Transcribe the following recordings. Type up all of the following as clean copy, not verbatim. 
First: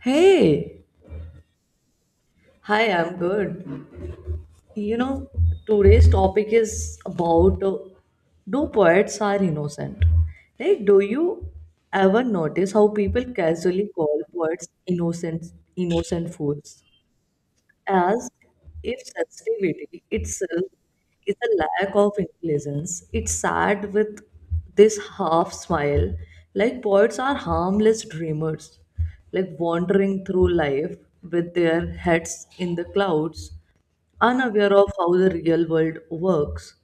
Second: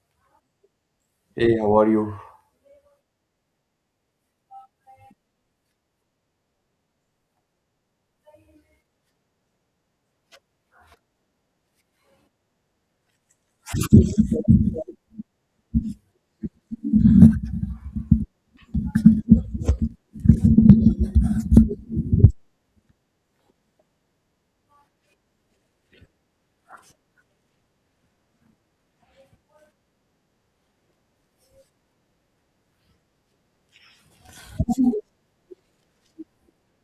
Hey, Hey, how are you? hi, I'm good. You know, today's topic is about do poets are innocent? Like, do you ever notice how people casually call poets innocent, innocent fools? As if sensitivity itself is a lack of intelligence. It's sad with this half smile, like poets are harmless dreamers, like wandering through life with their heads in the clouds, unaware of how the real world works.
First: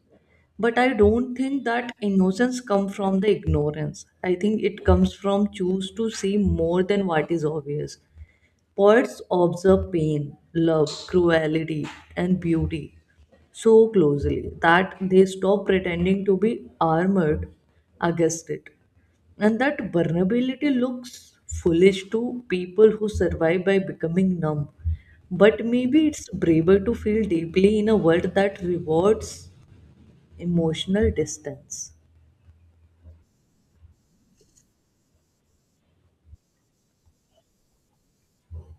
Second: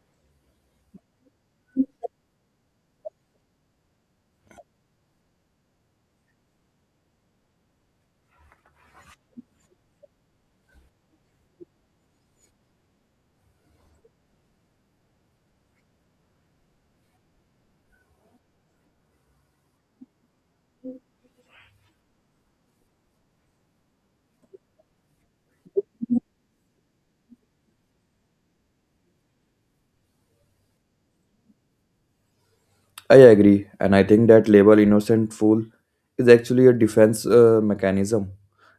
But I don't think that innocence comes from the ignorance. I think it comes from choose to see more than what is obvious. Poets observe pain, love, cruelty, and beauty so closely that they stop pretending to be armored against it. And that vulnerability looks foolish to people who survive by becoming numb. But maybe it's braver to feel deeply in a world that rewards emotional distance. I agree, and I think that label innocent fool is actually a defense mechanism.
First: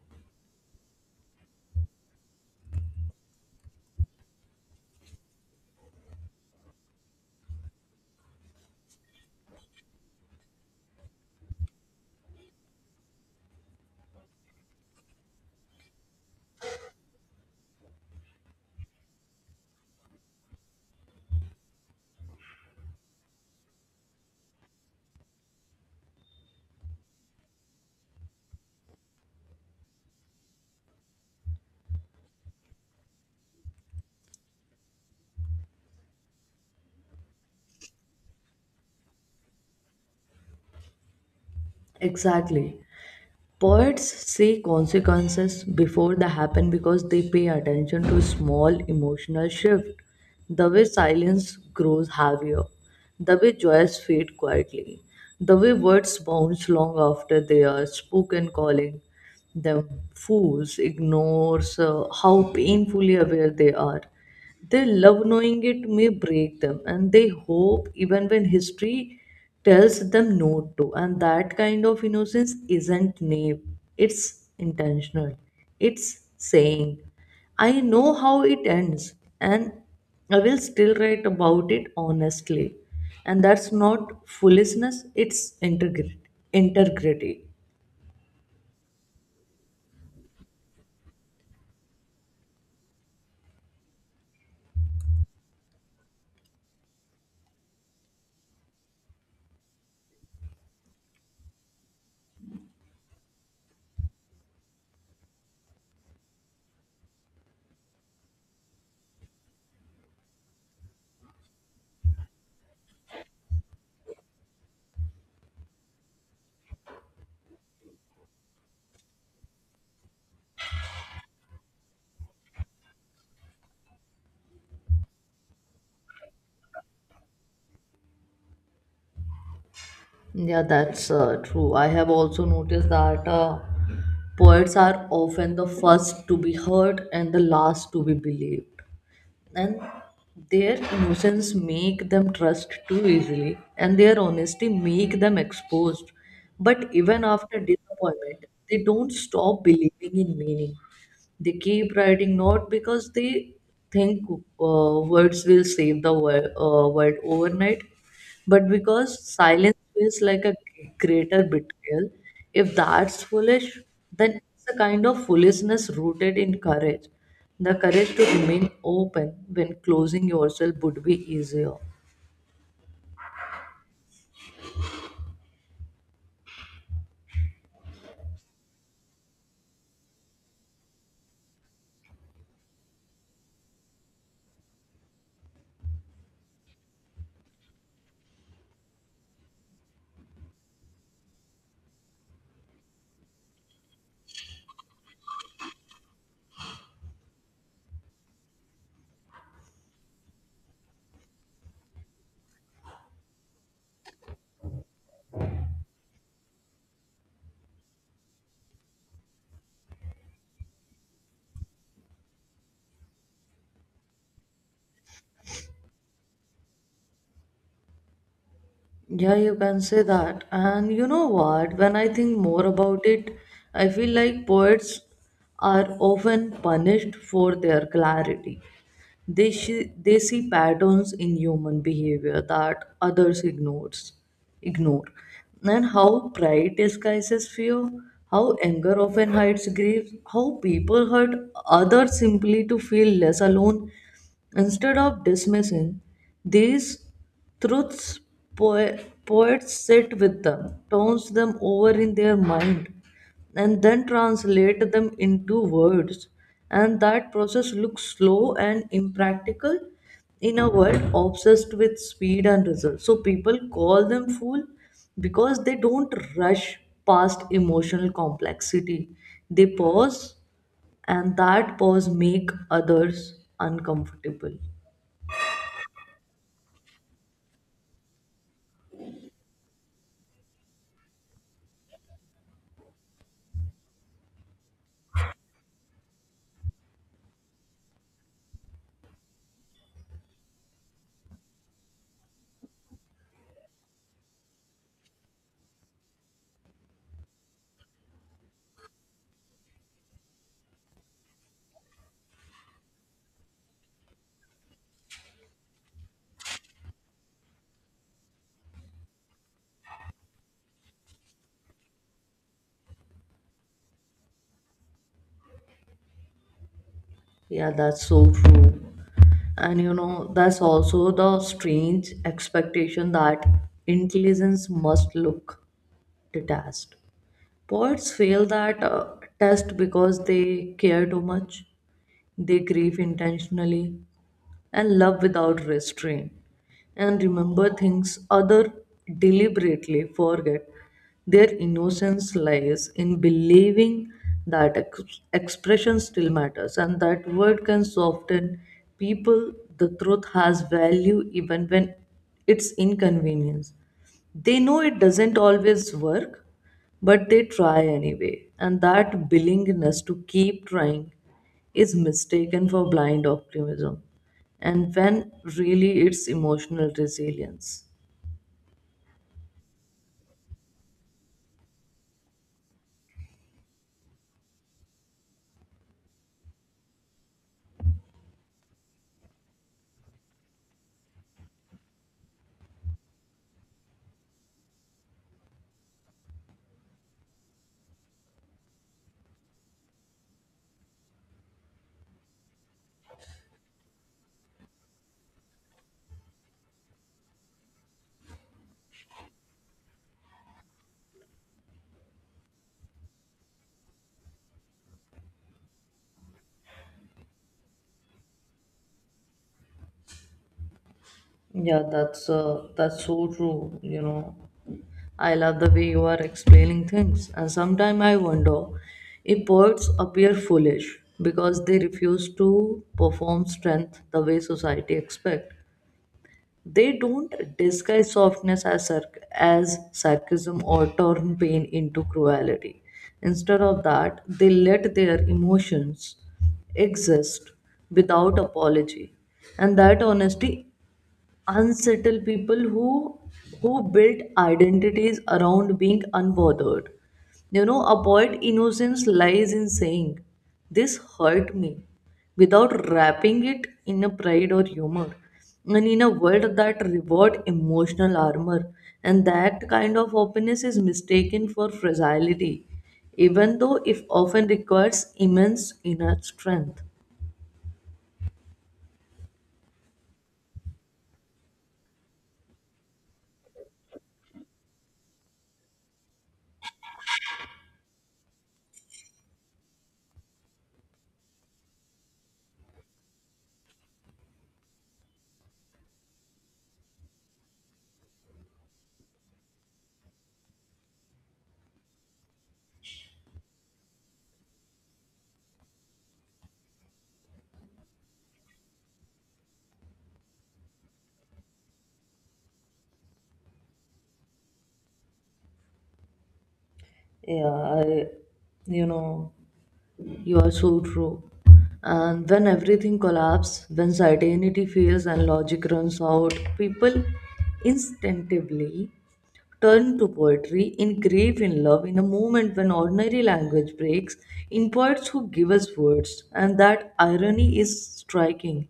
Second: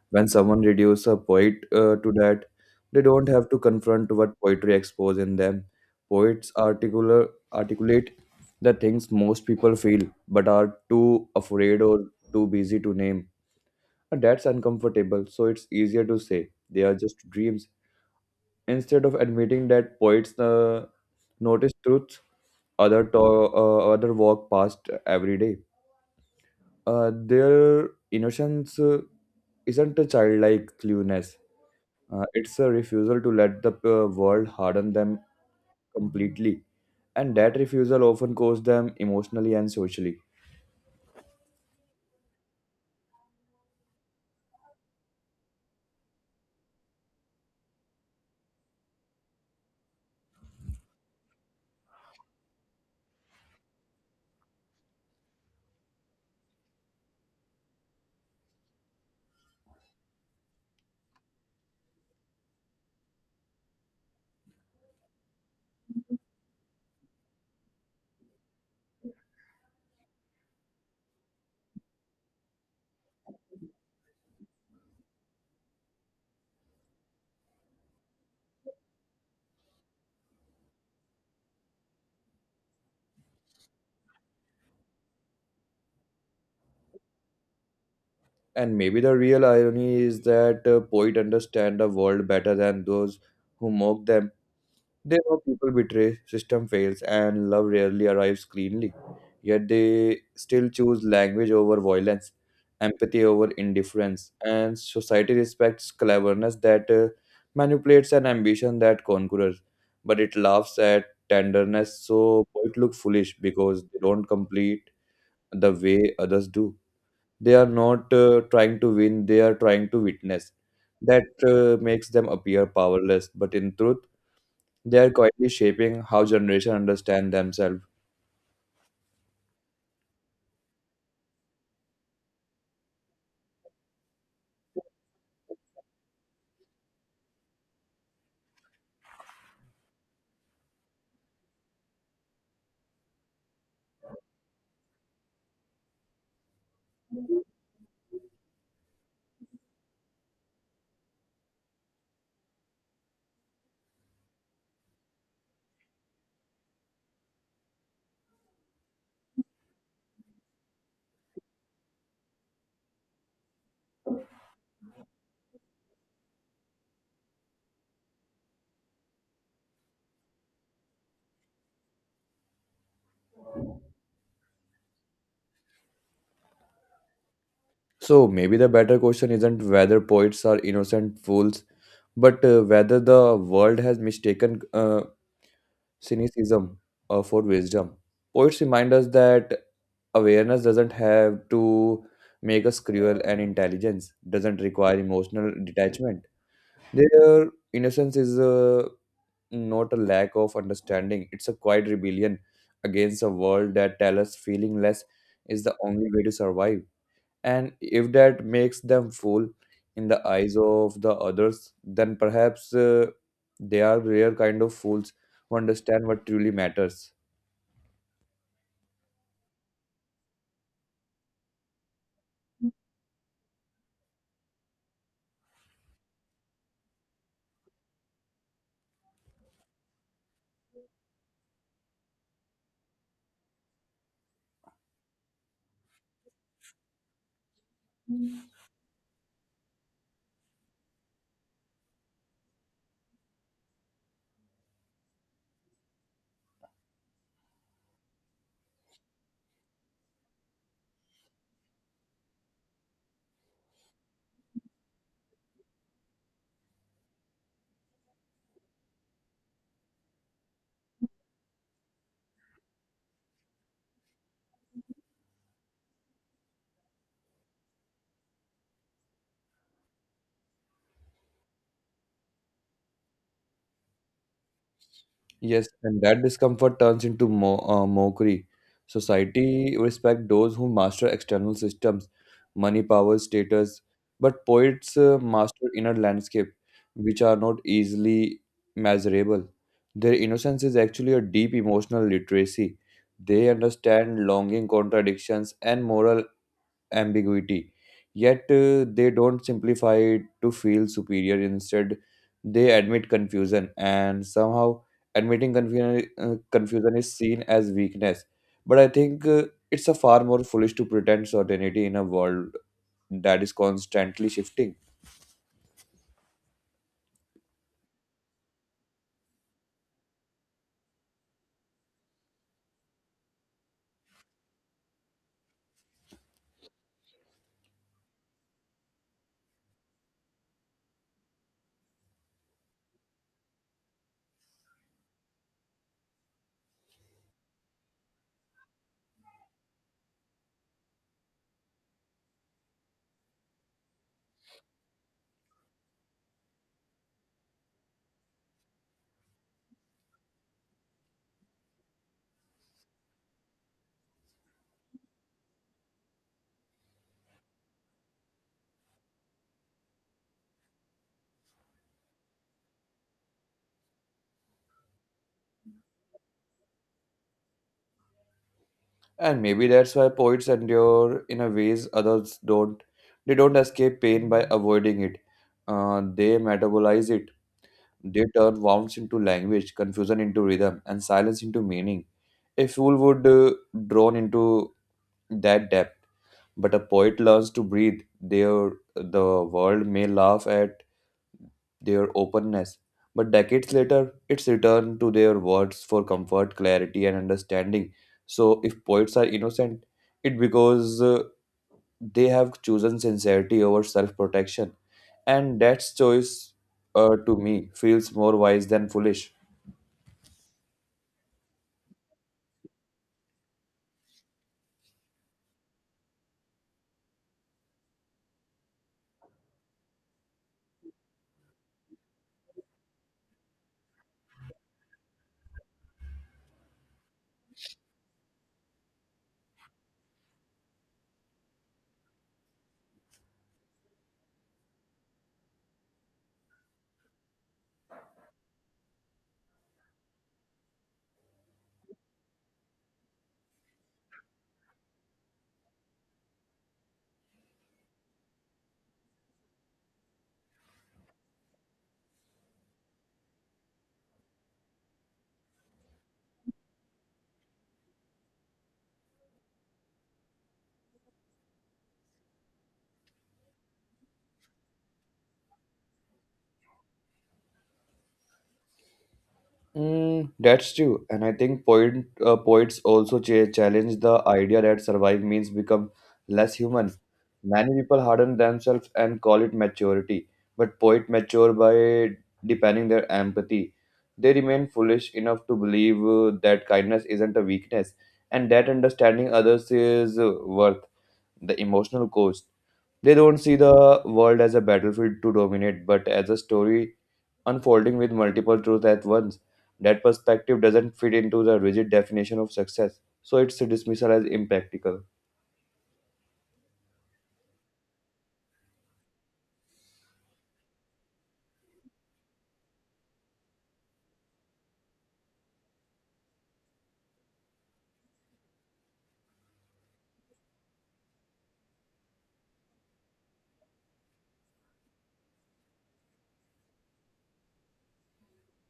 When someone reduces a poet to that, they don't have to confront what poetry exposes in them. Articulate the things most people feel but are too afraid or too busy to name. And that's uncomfortable, so it's easier to say they are just dreams. Instead of admitting that poets notice truths, other walk past every day. Their innocence isn't a childlike cluelessness. It's a refusal to let the world harden them completely, and that refusal often costs them emotionally and socially. Exactly. Poets see consequences before they happen because they pay attention to small emotional shift. The way silence grows heavier, the way joys fade quietly, the way words bounce long after they are spoken, calling the fools ignores how painfully aware they are. They love knowing it may break them, and they hope even when history tells them not to. And that kind of innocence isn't naive; it's intentional. It's saying, "I know how it ends, and I will still write about it honestly." And that's not foolishness; it's integrity. Integrity. And maybe the real irony is that poets understand the world better than those who mock them. They know people betray, system fails, and love rarely arrives cleanly. Yet they still choose language over violence, empathy over indifference, and society respects cleverness that manipulates and ambition that conquers. But it laughs at tenderness, so it look foolish because they don't complete the way others do. They are not trying to win, they are trying to witness. That makes them appear powerless, but in truth, they are quietly shaping how generations understand themselves. Yeah, that's true. I have also noticed that poets are often the first to be heard and the last to be believed. And their innocence make them trust too easily, and their honesty make them exposed. But even after disappointment, they don't stop believing in meaning. They keep writing not because they think words will save the world, world overnight, but because silence feels like a greater betrayal. If that's foolish, then it's a kind of foolishness rooted in courage. The courage to remain open when closing yourself would be easier. So maybe the better question isn't whether poets are innocent fools, but whether the world has mistaken cynicism for wisdom. Poets remind us that awareness doesn't have to make us cruel, and intelligence doesn't require emotional detachment. Their innocence is not a lack of understanding, it's a quiet rebellion against a world that tells us feeling less is the only way to survive. And if that makes them fool in the eyes of the others, then perhaps they are rare kind of fools who understand what truly matters. Yeah, you can say that. And you know what? When I think more about it, I feel like poets are often punished for their clarity. They they see patterns in human behavior that others ignores, ignore. And how pride disguises fear, how anger often hides grief, how people hurt others simply to feel less alone. Instead of dismissing these truths, poe- poets sit with them, turns them over in their mind and then translate them into words. And that process looks slow and impractical in a world obsessed with speed and results. So people call them fool because they don't rush past emotional complexity. They pause and that pause make others uncomfortable. Yes, and that discomfort turns into mockery. Society respect those who master external systems, money, power, status, but poets master inner landscape, which are not easily measurable. Their innocence is actually a deep emotional literacy. They understand longing, contradictions, and moral ambiguity. Yet they don't simplify it to feel superior. Instead, they admit confusion, and somehow admitting confusion is seen as weakness. But I think it's a far more foolish to pretend certainty in a world that is constantly shifting. Yeah, that's so true. And you know, that's also the strange expectation that intelligence must look the test. Poets fail that test because they care too much, they grieve intentionally, and love without restraint and remember things other deliberately forget their innocence lies in believing that expression still matters and that word can soften people the truth has value even when it's inconvenience they know it doesn't always work but they try anyway and that willingness to keep trying is mistaken for blind optimism and when really it's emotional resilience. And maybe that's why poets endure in a ways others don't. They don't escape pain by avoiding it. They metabolize it. They turn vowels into language, confusion into rhythm, and silence into meaning. A fool would drone into that depth, but a poet learns to breathe. Their the world may laugh at their openness, but decades later, it's returned to their words for comfort, clarity, and understanding. So, if poets are innocent, it because they have chosen sincerity over self-protection, and that choice, to me, feels more wise than foolish. Yeah, that's so true. You know, I love the way you are explaining things, and sometimes I wonder if poets appear foolish because they refuse to perform strength the way society expects. They don't disguise softness as, as sarcasm or turn pain into cruelty. Instead of that, they let their emotions exist without apology. And that honesty unsettled people who built identities around being unbothered you know avoid innocence lies in saying this hurt me without wrapping it in a pride or humor and in a world that reward emotional armor and that kind of openness is mistaken for fragility even though it often requires immense inner strength. Mm, that's true, and I think poets also challenge the idea that survive means become less human. Many people harden themselves and call it maturity, but poet mature by deepening their empathy. They remain foolish enough to believe that kindness isn't a weakness, and that understanding others is worth the emotional cost. They don't see the world as a battlefield to dominate, but as a story unfolding with multiple truths at once. That perspective doesn't fit into the rigid definition of success, so it's dismissal as impractical. Yeah, you know, you are so true. And when everything collapses, when certainty fails and logic runs out, people instinctively turn to poetry, engrave in love, in a moment when ordinary language breaks, in poets who give us words. And that irony is striking.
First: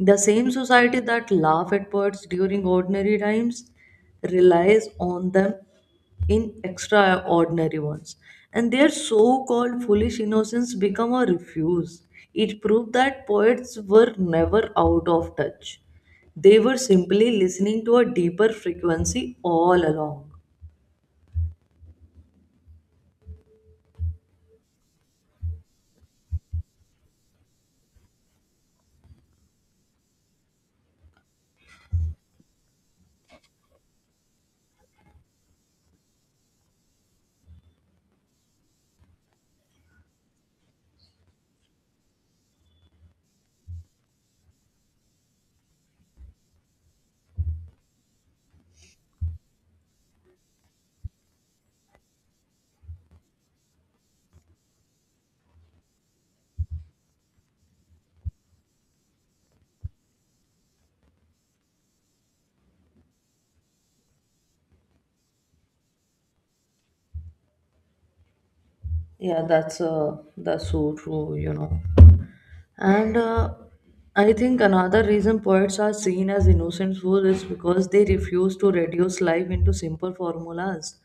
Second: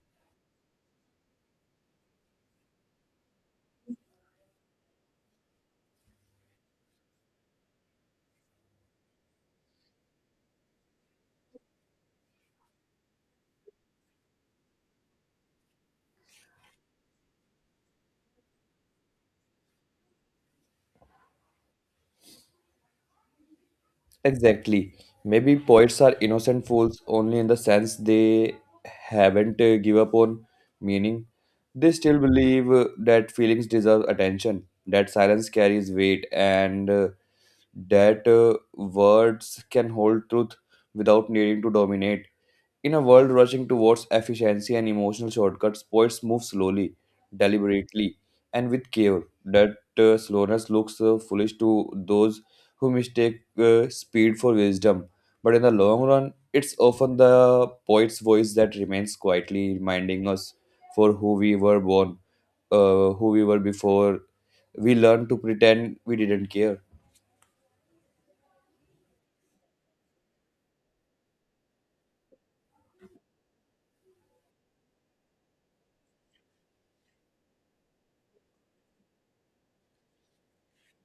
The same society that laugh at poets during ordinary times relies on them in extraordinary ones. And their so-called foolish innocence become a refuse. It proved that poets were never out of touch. They were simply listening to a deeper frequency all along. Exactly. Maybe poets are innocent fools only in the sense they haven't give up on meaning. They still believe that feelings deserve attention, that silence carries weight, and that words can hold truth without needing to dominate. In a world rushing towards efficiency and emotional shortcuts, poets move slowly, deliberately, and with care. That slowness looks foolish to those who mistake speed for wisdom. But in the long run, it's often the poet's voice that remains quietly reminding us for who we were born, who we were before we learn to pretend we didn't care. Yeah, that's so true, you know. And I think another reason poets are seen as innocent fools is because they refuse to reduce life into simple formulas.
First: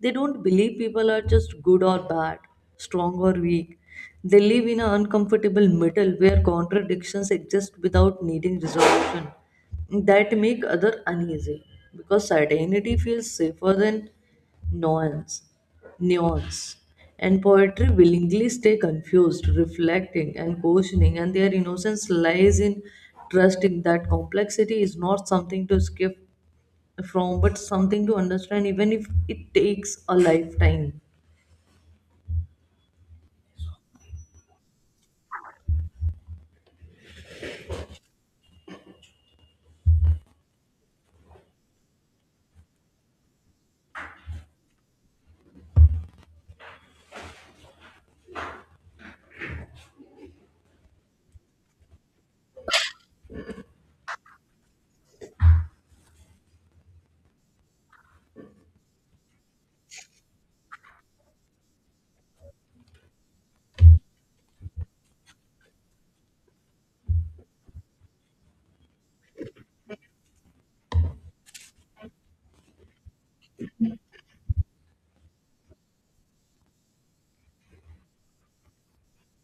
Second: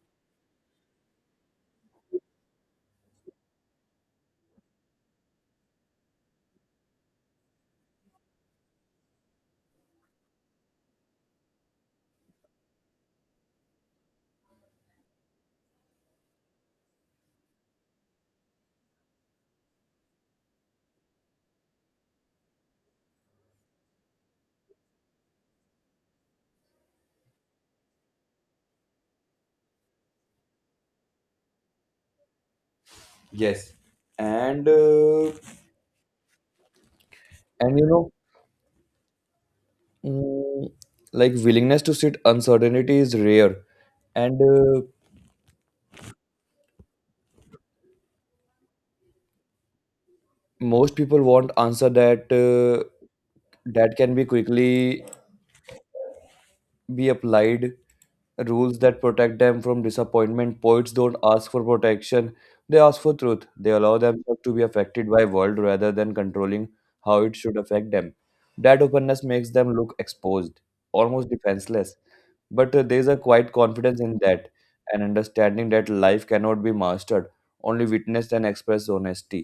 They don't believe people are just good or bad, strong or weak. They live in an uncomfortable middle where contradictions exist without needing resolution. That make other uneasy because certainty feels safer than nuance nuance. And poetry willingly stay confused, reflecting and questioning, and their innocence lies in trusting that complexity is not something to escape from, but something to understand, even if it takes a lifetime. Yes. and uh, and you know Mm, Like willingness to sit uncertainty is rare, and most people want answer that can be quickly be applied, rules that protect them from disappointment. Poets don't ask for protection, they ask for truth. They allow themselves to be affected by world rather than controlling how it should affect them. That openness makes them look exposed, almost defenseless. But there's a quiet confidence in that, and understanding that life cannot be mastered, only witnessed and expressed honestly.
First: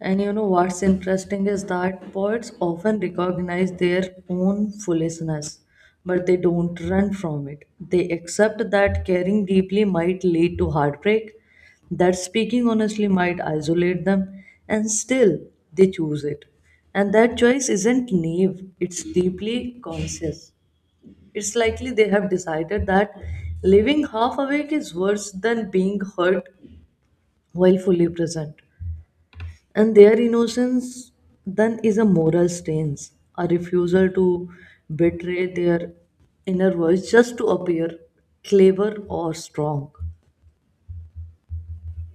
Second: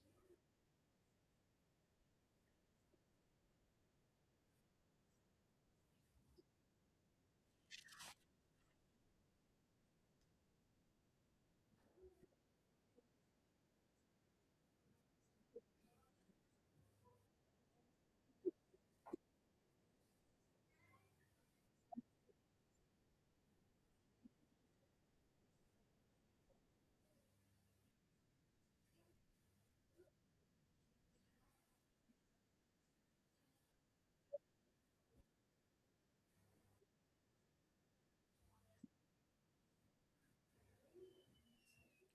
And you know what's interesting is that poets often recognize their own foolishness, but they don't run from it. They accept that caring deeply might lead to heartbreak, that speaking honestly might isolate them, and still they choose it. And that choice isn't naive, it's deeply conscious. It's likely they have decided that living half awake is worse than being hurt while fully present and their innocence then is a moral stance a refusal to betray their inner voice just to appear clever or strong.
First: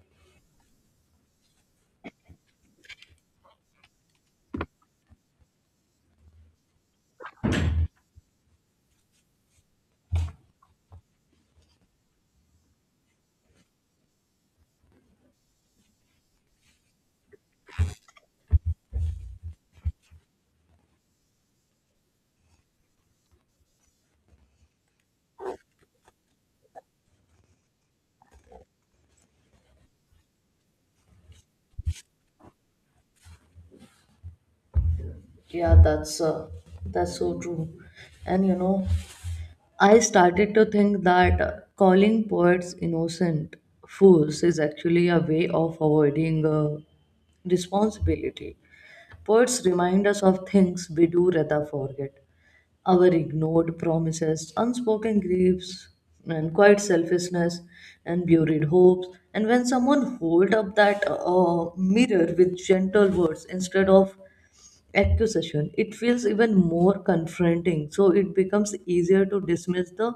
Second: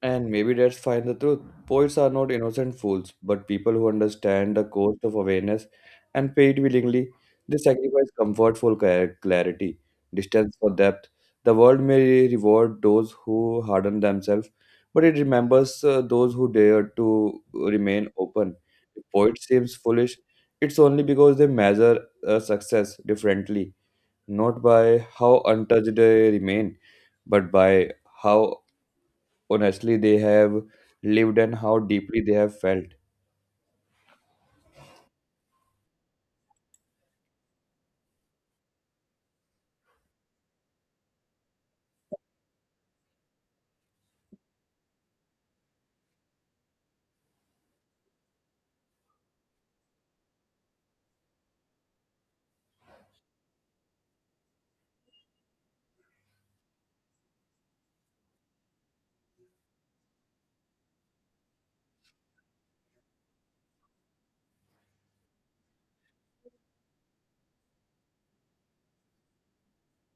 And maybe that's fine the truth. Poets are not innocent fools, but people who understand the cost of awareness and pay it willingly. They sacrifice comfort for clarity, distance for depth. The world may reward those who harden themselves, but it remembers those who dare to remain open. If poet seems foolish, it's only because they measure success differently, not by how untouched they remain, but by how honestly they have lived and how deeply they have felt. Yeah, that's so true and you know I started to think that calling poets innocent fools is actually a way of avoiding responsibility poets remind us of things we do rather forget our ignored promises, unspoken griefs, and quiet selfishness, and buried hopes. And when someone hold up that mirror with gentle words instead of accusation, it feels even more confronting. So it becomes easier to dismiss the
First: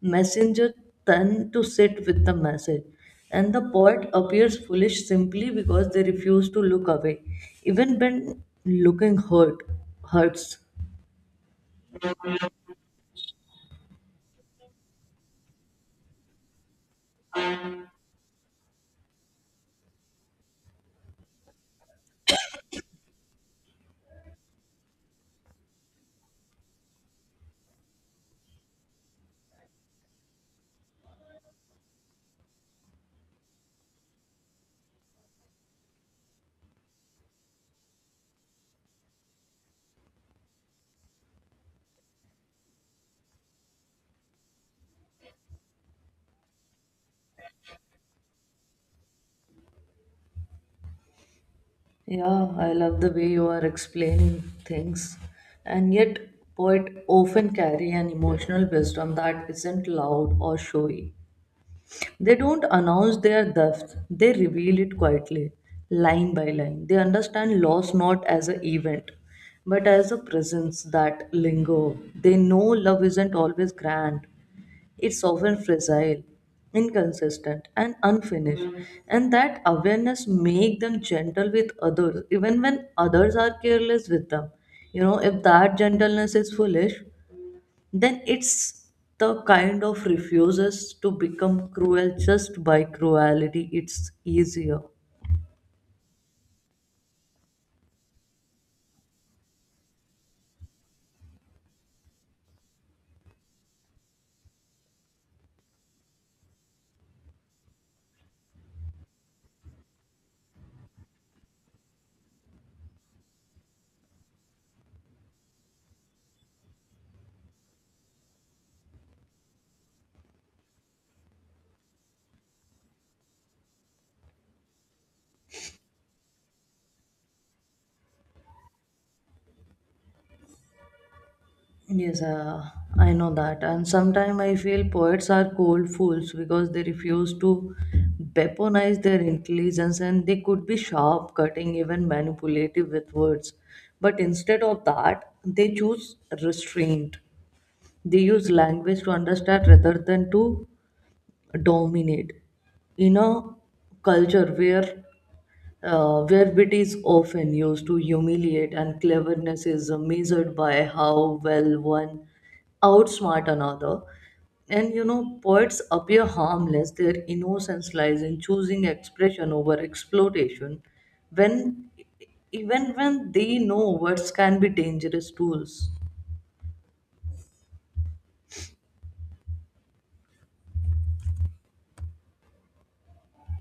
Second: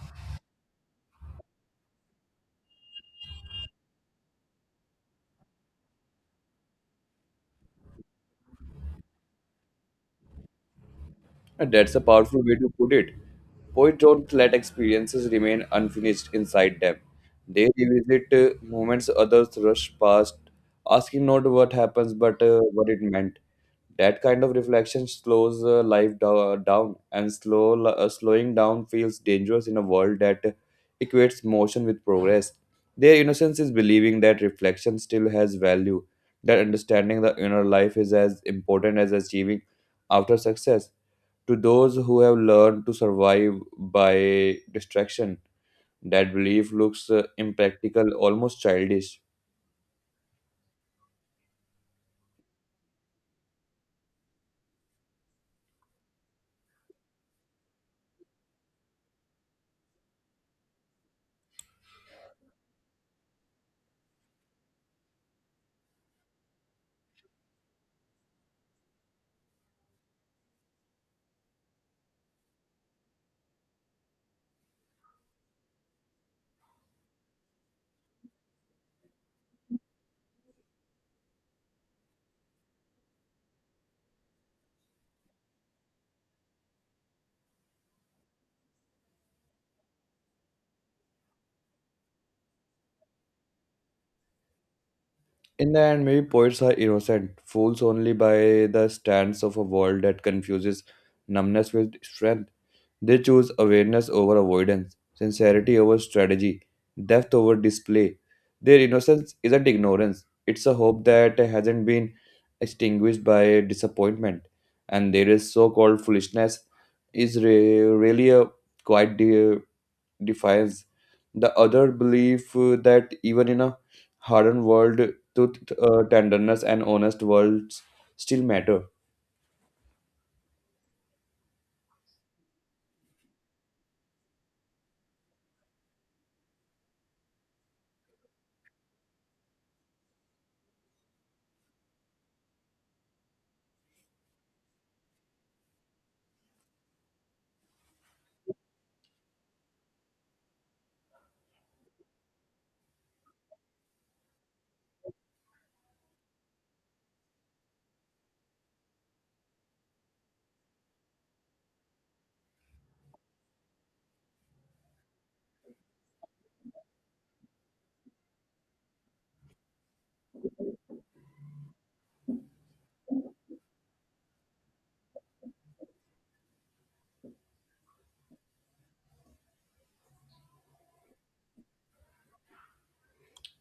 messenger than to sit with the message. And the poet appears foolish simply because they refuse to look away, even when looking hurts. And that's a powerful way to put it. Poets don't let experiences remain unfinished inside them. They revisit moments others rush past, asking not what happens but what it meant. That kind of reflection slows life down, and slowing down feels dangerous in a world that equates motion with progress. Their innocence is believing that reflection still has value, that understanding the inner life is as important as achieving after success. To those who have learned to survive by distraction, that belief looks impractical, almost childish. Yeah, I love the way you are explaining things. And yet, poets often carry an emotional wisdom that isn't loud or showy. They don't announce their depth, they reveal it quietly, line by line. They understand loss not as an event, but as a presence that linger. They know love isn't always grand, it's often fragile, inconsistent, and unfinished, and that awareness make them gentle with others, even when others are careless with them. You know, if that gentleness is foolish, then it's the kind of refuses to become cruel just by cruelty. It's easier. In the end, maybe poets are innocent, fools only by the stance of a world that confuses numbness with strength. They choose awareness over avoidance, sincerity over strategy, depth over display. Their innocence isn't ignorance, it's a hope that hasn't been extinguished by disappointment. And there is so called foolishness is really a quite defies the other belief that even in a hardened world, truth, tenderness, and honest worlds still matter. Yes, I know that. And sometimes I feel poets are cold fools because they refuse to weaponize their intelligence and they could be sharp, cutting, even manipulative with words. But instead of that, they choose restraint. They use language to understand rather than to dominate. In a culture where wit is often used to humiliate and cleverness is measured by how well one outsmart another. And you know, poets appear harmless, their innocence lies in choosing expression over exploitation when even when they know words can be dangerous tools.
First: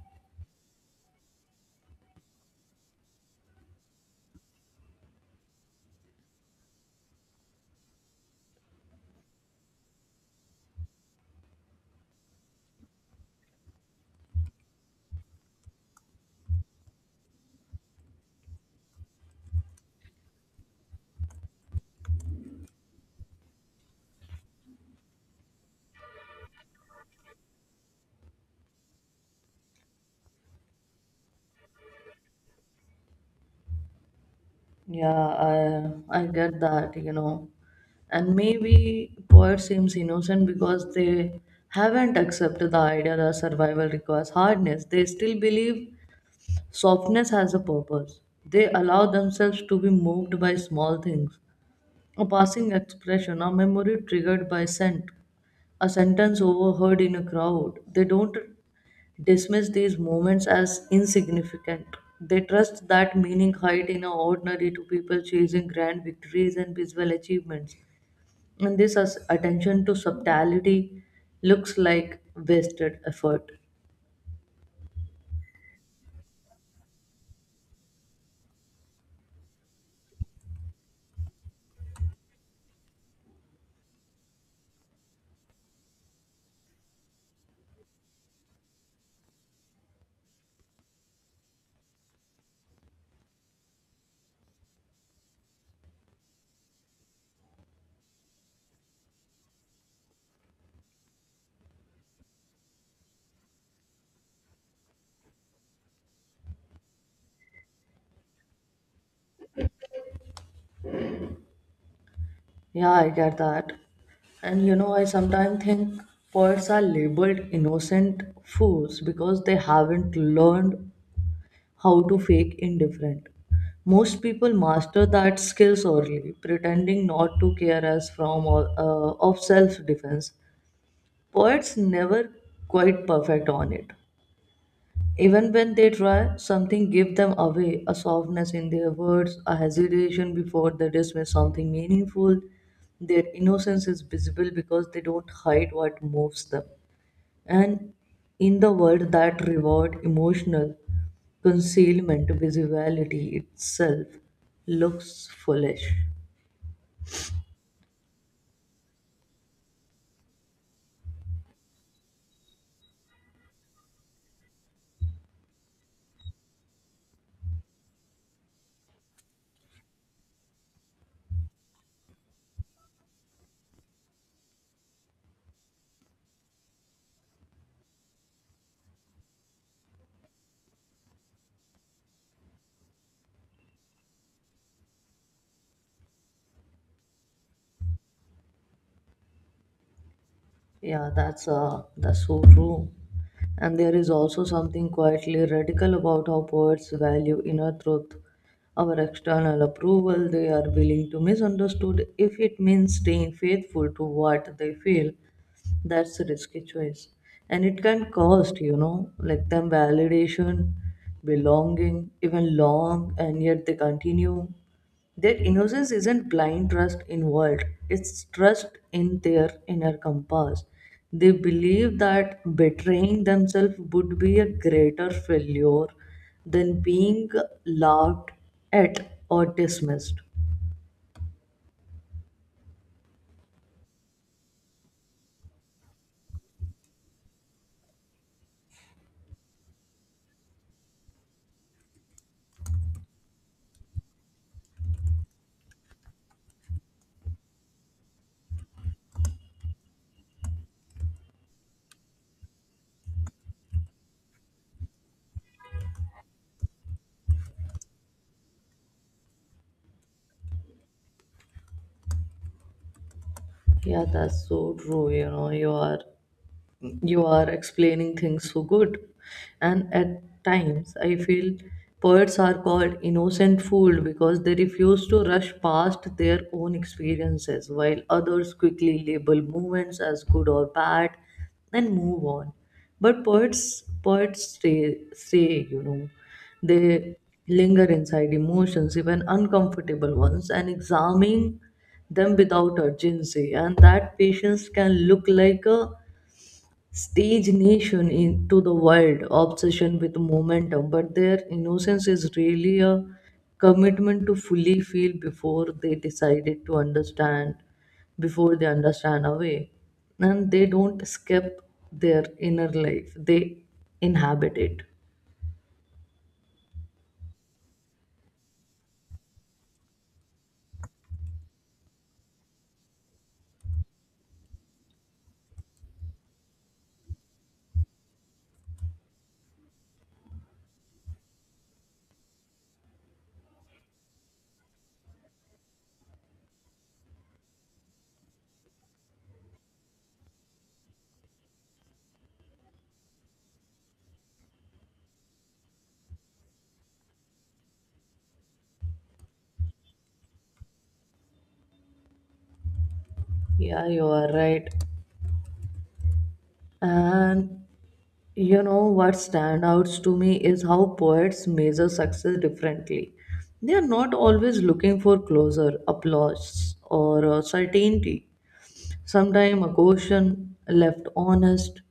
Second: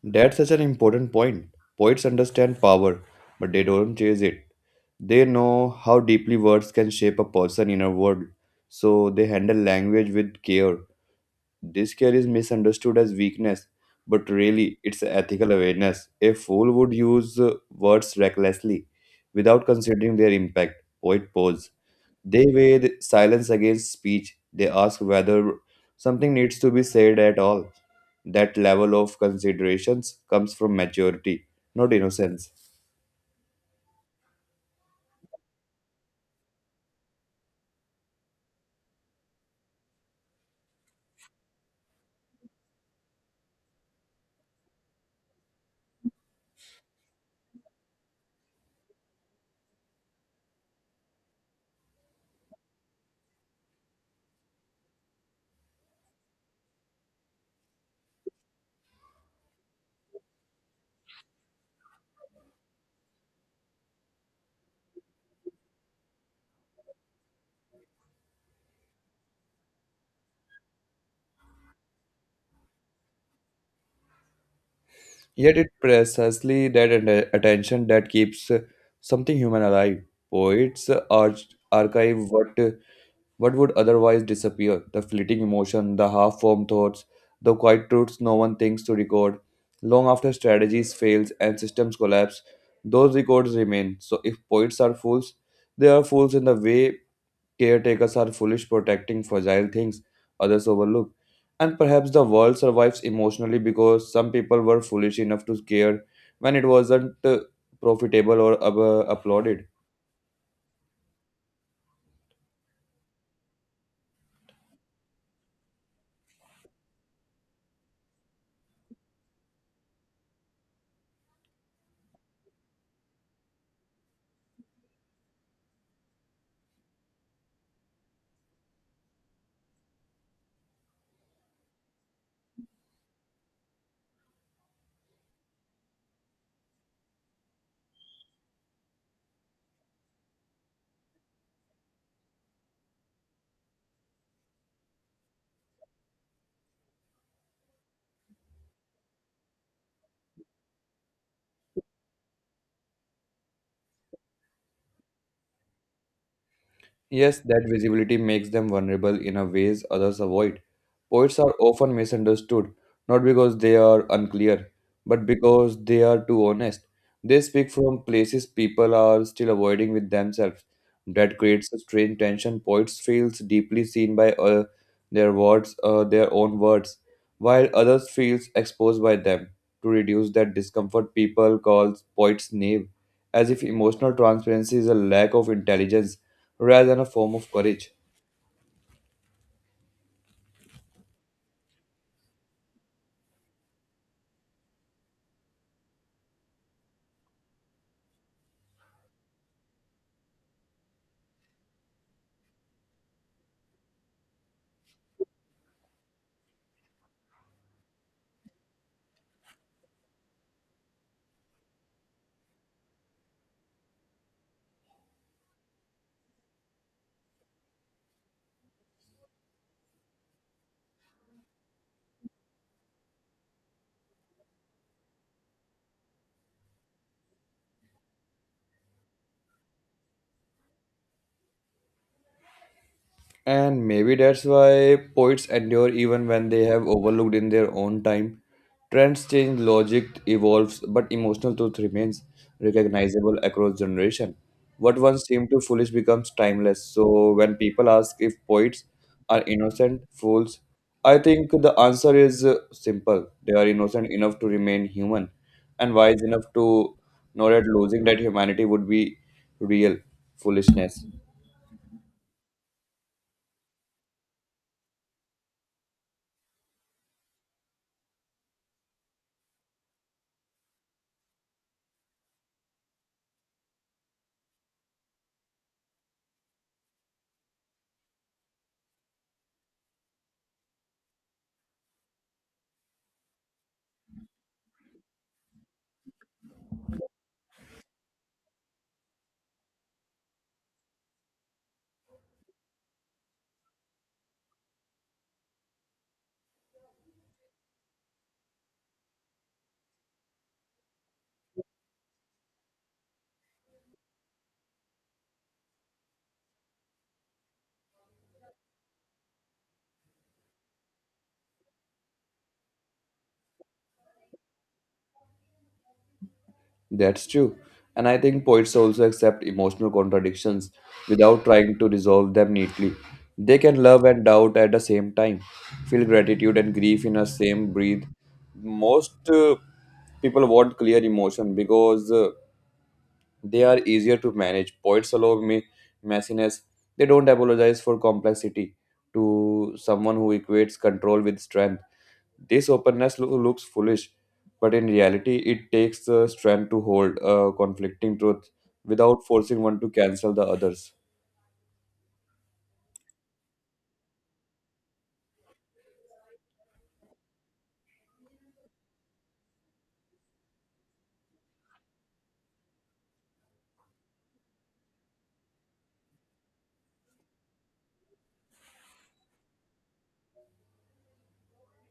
That's such an important point. Poets understand power, but they don't chase it. They know how deeply words can shape a person's inner world, so they handle language with care. This care is misunderstood as weakness, but really it's ethical awareness. A fool would use words recklessly without considering their impact. Poet pause. They weigh the silence against speech. They ask whether something needs to be said at all. That level of considerations comes from maturity, not innocence. Yeah, I get that, you know. And maybe poet seems innocent because they haven't accepted the idea that survival requires hardness. They still believe softness has a purpose. They allow themselves to be moved by small things, a passing expression, a memory triggered by scent, a sentence overheard in a crowd. They don't dismiss these moments as insignificant. They trust that meaning hides in a ordinary to people chasing grand victories and visual achievements. And this attention to subtlety looks like wasted effort. Yet it's precisely that attention that keeps something human alive. Poets archive what would otherwise disappear. The fleeting emotion, the half formed thoughts, the quiet truths no one thinks to record. Long after strategies fail and systems collapse, those records remain. So if poets are fools, they are fools in the way caretakers are foolish protecting fragile things others overlook. And perhaps the world survives emotionally because some people were foolish enough to care when it wasn't profitable or applauded. Yeah, I get that. And you know, I sometimes think poets are labeled innocent fools because they haven't learned how to fake indifferent. Most people master that skill sorely, pretending not to care as from of self-defense. Poets never quite perfect on it. Even when they try, something give them away, a softness in their words, a hesitation before they dismiss something meaningful. Their innocence is visible because they don't hide what moves them. And in the world that reward emotional concealment, visibility itself looks foolish. Yes, that visibility makes them vulnerable in a ways others avoid. Poets are often misunderstood, not because they are unclear, but because they are too honest. They speak from places people are still avoiding with themselves. That creates a strange tension. Poets feels deeply seen by their own words, while others feels exposed by them. To reduce that discomfort, people calls poets naive, as if emotional transparency is a lack of intelligence rather than a form of courage. Yeah, that's so true. And there is also something quietly radical about how poets value inner truth, our external approval. They are willing to misunderstood if it means staying faithful to what they feel. That's a risky choice. And it can cost, you know, like them validation, belonging, even long, and yet they continue. Their innocence isn't blind trust involved, it's trust in their inner compass. They believe that betraying themselves would be a greater failure than being laughed at or dismissed. And maybe that's why poets endure even when they have overlooked in their own time. Trends change, logic evolves, but emotional truth remains recognizable across generation. What once seemed to foolish becomes timeless. So when people ask if poets are innocent fools, I think the answer is simple. They are innocent enough to remain human and wise enough to know that losing that humanity would be real foolishness. Yeah, that's so true. You know, you are explaining things so good and at times I feel poets are called innocent fool because they refuse to rush past their own experiences while others quickly label movements as good or bad and move on but poets stay you know they linger inside emotions even uncomfortable ones and examine them without urgency and that patience can look like a stage nation into the world obsession with momentum but their innocence is really a commitment to fully feel before they decided to understand before they understand away and they don't escape their inner life they inhabit it. That's true. And I think poets also accept emotional contradictions without trying to resolve them neatly. They can love and doubt at the same time, feel gratitude and grief in the same breath. Most people want clear emotion because they are easier to manage. Poets allow me messiness. They don't apologize for complexity to someone who equates control with strength. This openness looks foolish, but in reality, it takes the strength to hold a conflicting truth without forcing one to cancel the others. Yeah, you are right. And you know what stands out to me is how poets measure success differently. They are not always looking for closure, applause, or certainty. Sometimes a question left honest,